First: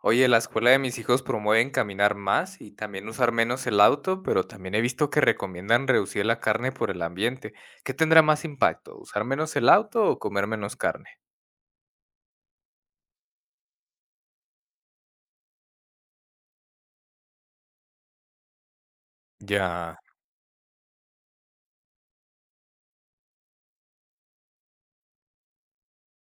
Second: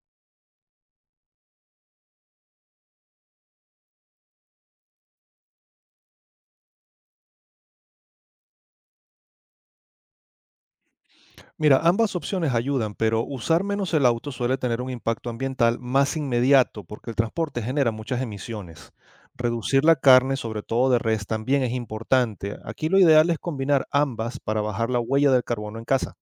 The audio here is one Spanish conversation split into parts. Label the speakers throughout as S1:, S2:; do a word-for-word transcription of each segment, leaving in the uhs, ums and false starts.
S1: Oye, la escuela de mis hijos promueven caminar más y también usar menos el auto, pero también he visto que recomiendan reducir la carne por el ambiente. ¿Qué tendrá más impacto? ¿Usar menos el auto o comer menos carne?
S2: Mira, ambas opciones ayudan, pero usar menos el auto suele tener un impacto ambiental más inmediato porque el transporte genera muchas emisiones. Reducir la
S1: Ya.
S2: carne, sobre todo de res, también es importante. Aquí lo ideal es combinar ambas para bajar la huella del carbono en casa.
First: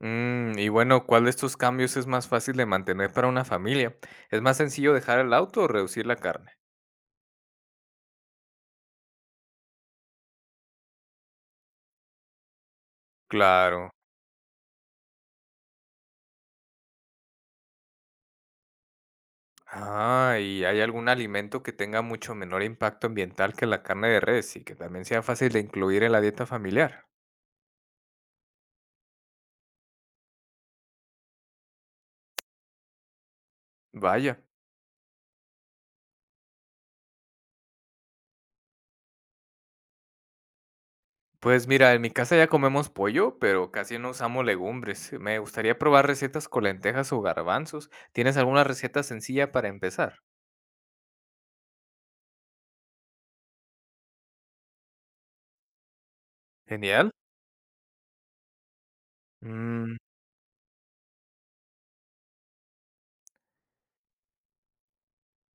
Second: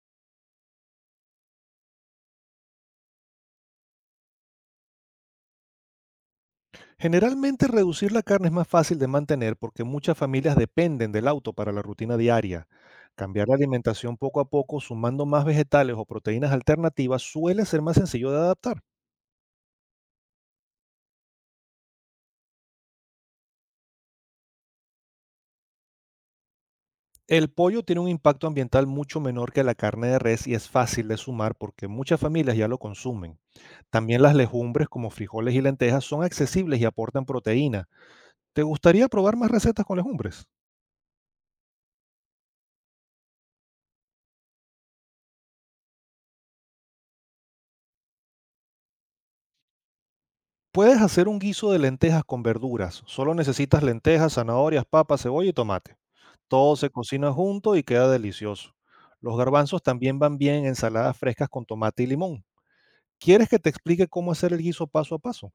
S1: Mm, y bueno, ¿cuál de estos cambios es más fácil de mantener para una familia? ¿Es más sencillo dejar el auto o reducir la carne?
S2: Generalmente reducir la carne es más fácil de mantener porque muchas familias dependen del auto para la rutina diaria. Cambiar la
S1: Claro.
S2: alimentación poco a poco, sumando más vegetales o proteínas alternativas, suele ser más sencillo de adaptar.
S1: Ah, ¿y hay algún alimento que tenga mucho menor impacto ambiental que la carne de res y que también sea fácil de incluir en la dieta familiar?
S2: El pollo tiene un impacto ambiental mucho menor que la carne de res y es fácil de sumar porque muchas familias ya lo consumen. También las
S1: Vaya.
S2: legumbres como frijoles y lentejas son accesibles y aportan proteína. ¿Te gustaría probar más recetas con legumbres?
S1: Pues mira, en mi casa ya comemos pollo, pero casi no usamos legumbres. Me gustaría probar recetas con lentejas o garbanzos. ¿Tienes alguna receta sencilla para empezar?
S2: Puedes hacer un guiso de lentejas con verduras. Solo necesitas lentejas, zanahorias, papas, cebolla y tomate. Todo se
S1: Genial.
S2: cocina junto y queda delicioso. Los garbanzos
S1: Mm,
S2: también van bien en ensaladas frescas con tomate y limón. ¿Quieres que te explique cómo hacer el guiso paso a paso?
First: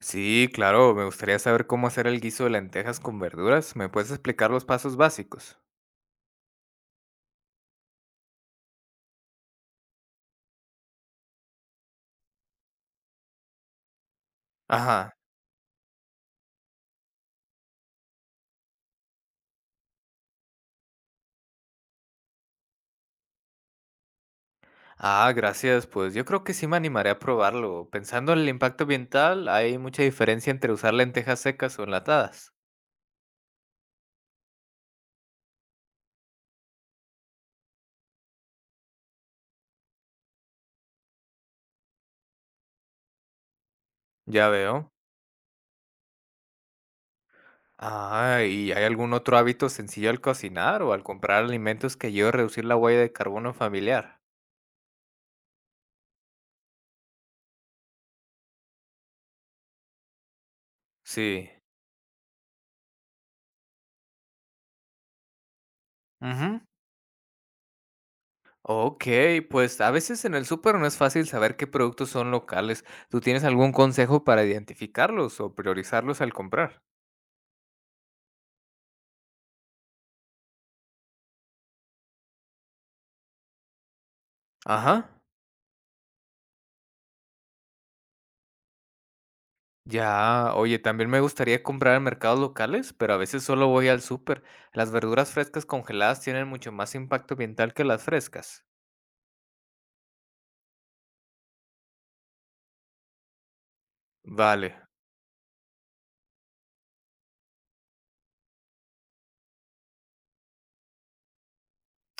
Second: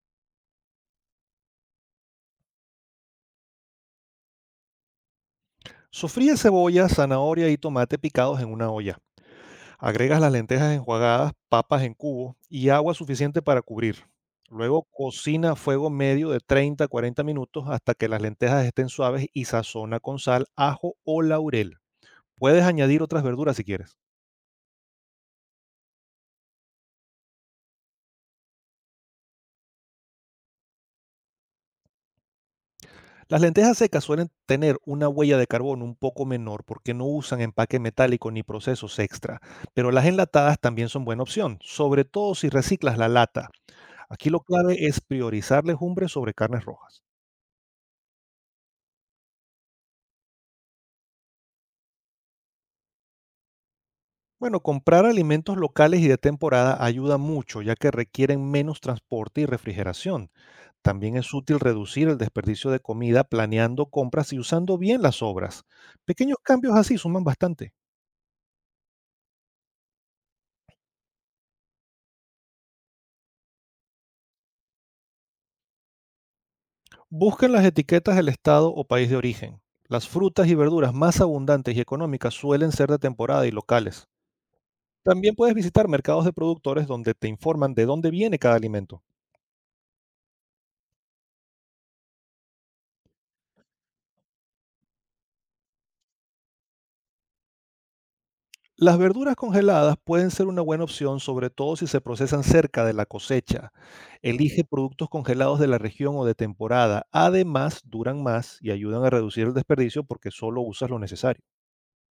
S1: sí, claro, me gustaría saber cómo hacer el guiso de lentejas con verduras. ¿Me puedes explicar los pasos básicos?
S2: Sofríe cebolla, zanahoria y tomate picados en una olla. Agregas las lentejas enjuagadas, papas en cubos y agua suficiente para cubrir. Luego
S1: Ajá.
S2: cocina a fuego medio de treinta a cuarenta minutos hasta que las lentejas estén suaves y sazona con sal, ajo o laurel. Puedes añadir otras verduras si quieres.
S1: Ah, gracias. Pues yo creo que sí me animaré a probarlo. Pensando en el impacto ambiental, hay mucha diferencia entre usar lentejas secas o enlatadas.
S2: Las lentejas secas suelen tener una huella de carbono un poco menor porque no usan empaque metálico ni procesos extra, pero las enlatadas también son buena opción, sobre todo si reciclas la lata. Aquí lo
S1: Ya
S2: clave
S1: veo.
S2: es priorizar legumbres sobre carnes rojas.
S1: Ah, ¿y hay algún otro hábito sencillo al cocinar o al comprar alimentos que ayude a reducir la huella de carbono familiar?
S2: Bueno, comprar alimentos locales y de temporada ayuda mucho, ya que requieren menos transporte y refrigeración. También es
S1: Sí.
S2: útil reducir el desperdicio de comida planeando compras y usando bien las sobras. Pequeños
S1: Ujú.
S2: cambios así suman bastante.
S1: Ok, pues a veces en el súper no es fácil saber qué productos son locales. ¿Tú tienes algún consejo para identificarlos o priorizarlos al comprar?
S2: Busquen las etiquetas del estado o país de origen. Las frutas y verduras más abundantes y económicas suelen ser de temporada y locales.
S1: Ajá.
S2: También puedes visitar mercados de productores donde te informan de dónde viene cada alimento.
S1: Ya, oye, también me gustaría comprar en mercados locales, pero a veces solo voy al súper. Las verduras frescas congeladas tienen mucho más impacto ambiental que las frescas.
S2: Las verduras congeladas pueden ser una buena opción, sobre todo si se procesan cerca de la cosecha. Elige
S1: Vale.
S2: productos congelados de la región o de temporada. Además, duran más y ayudan a reducir el desperdicio porque solo usas lo necesario.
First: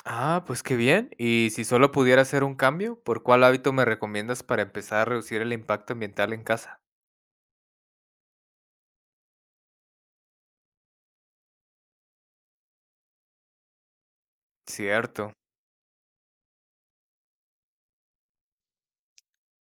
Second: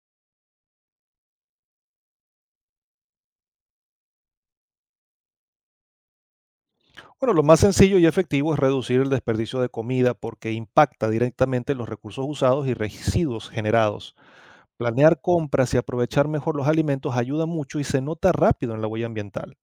S1: Ah, pues qué bien. Y si solo pudiera hacer un cambio, ¿por cuál hábito me recomiendas para empezar a reducir el impacto ambiental en casa?
S2: Bueno, lo más sencillo y efectivo es reducir el desperdicio de comida porque impacta directamente los recursos usados y residuos generados. Planear
S1: Cierto.
S2: compras y aprovechar mejor los alimentos ayuda mucho y se nota rápido en la huella ambiental.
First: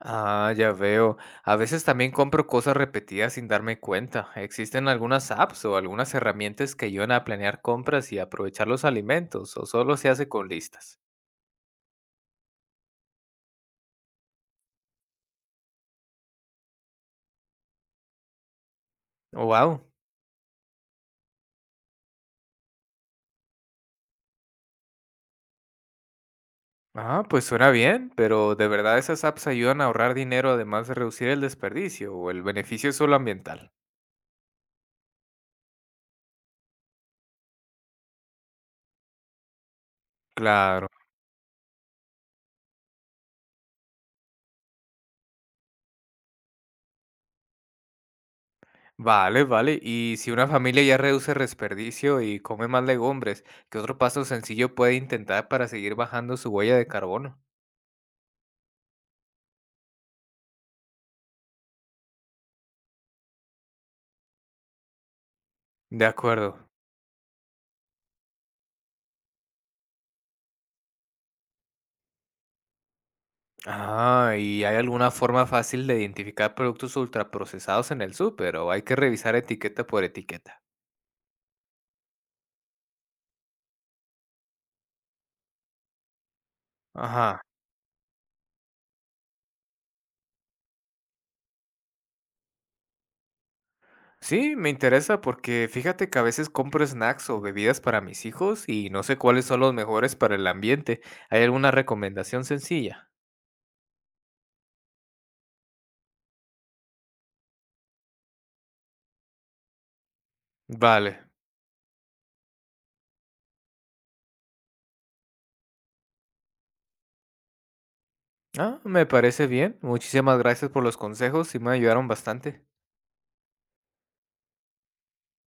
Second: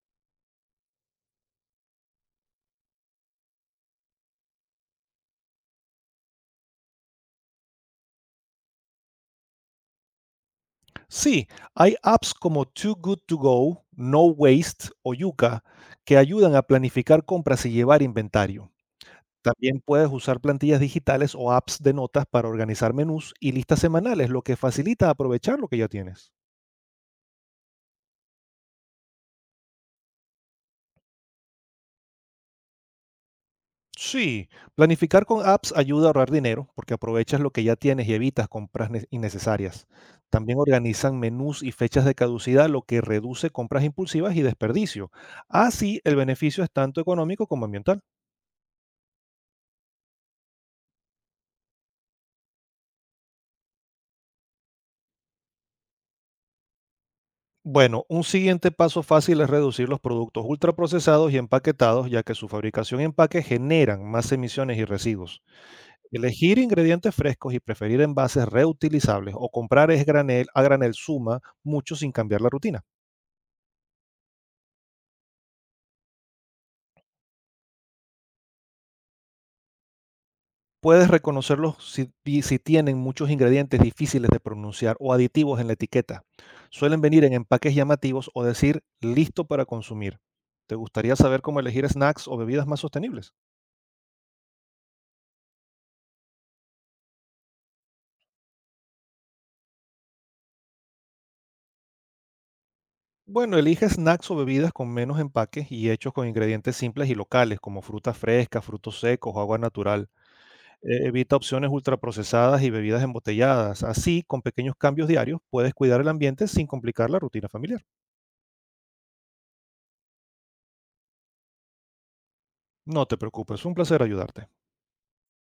S1: Ah, ya veo. A veces también compro cosas repetidas sin darme cuenta. ¿Existen algunas apps o algunas herramientas que ayudan a planear compras y aprovechar los alimentos, o solo se hace con listas?
S2: Sí, hay apps como Too Good To Go, No Waste o Yuka que ayudan a planificar compras y llevar inventario. También
S1: Wow.
S2: puedes usar plantillas digitales o apps de notas para organizar menús y listas semanales, lo que facilita aprovechar lo que ya tienes.
S1: Ah, pues suena bien, pero ¿de verdad esas apps ayudan a ahorrar dinero además de reducir el desperdicio o el beneficio es solo ambiental?
S2: Sí, planificar con apps ayuda a ahorrar dinero porque aprovechas lo que ya tienes y evitas compras ne- innecesarias. También
S1: Claro.
S2: organizan menús y fechas de caducidad, lo que reduce compras impulsivas y desperdicio. Así, el beneficio es tanto económico como ambiental.
S1: Vale, vale. Y si una familia ya reduce desperdicio y come más legumbres, ¿qué otro paso sencillo puede intentar para seguir bajando su huella de carbono?
S2: Bueno, un siguiente paso fácil es reducir los productos ultraprocesados y empaquetados, ya que su fabricación y empaque generan más emisiones y residuos.
S1: De
S2: Elegir
S1: acuerdo.
S2: ingredientes frescos y preferir envases reutilizables o comprar es granel, a granel suma mucho sin cambiar la rutina.
S1: Ah, ¿y hay alguna forma fácil de identificar productos ultraprocesados en el súper o hay que revisar etiqueta por etiqueta?
S2: Puedes reconocerlos si, y si tienen muchos ingredientes difíciles de pronunciar o aditivos en la etiqueta. Suelen venir en
S1: Ajá.
S2: empaques llamativos o decir listo para consumir. ¿Te gustaría saber cómo elegir snacks o bebidas más sostenibles?
S1: Sí, me interesa porque fíjate que a veces compro snacks o bebidas para mis hijos y no sé cuáles son los mejores para el ambiente. ¿Hay alguna recomendación sencilla?
S2: Bueno, elige snacks o bebidas con menos empaques y hechos con ingredientes simples y locales, como frutas frescas, frutos secos o agua natural. E-
S1: Vale.
S2: Evita opciones ultraprocesadas y bebidas embotelladas. Así, con pequeños cambios diarios, puedes cuidar el ambiente sin complicar la rutina familiar.
S1: Ah, me parece bien. Muchísimas gracias por los consejos y me ayudaron bastante.
S2: No te preocupes, es un placer ayudarte.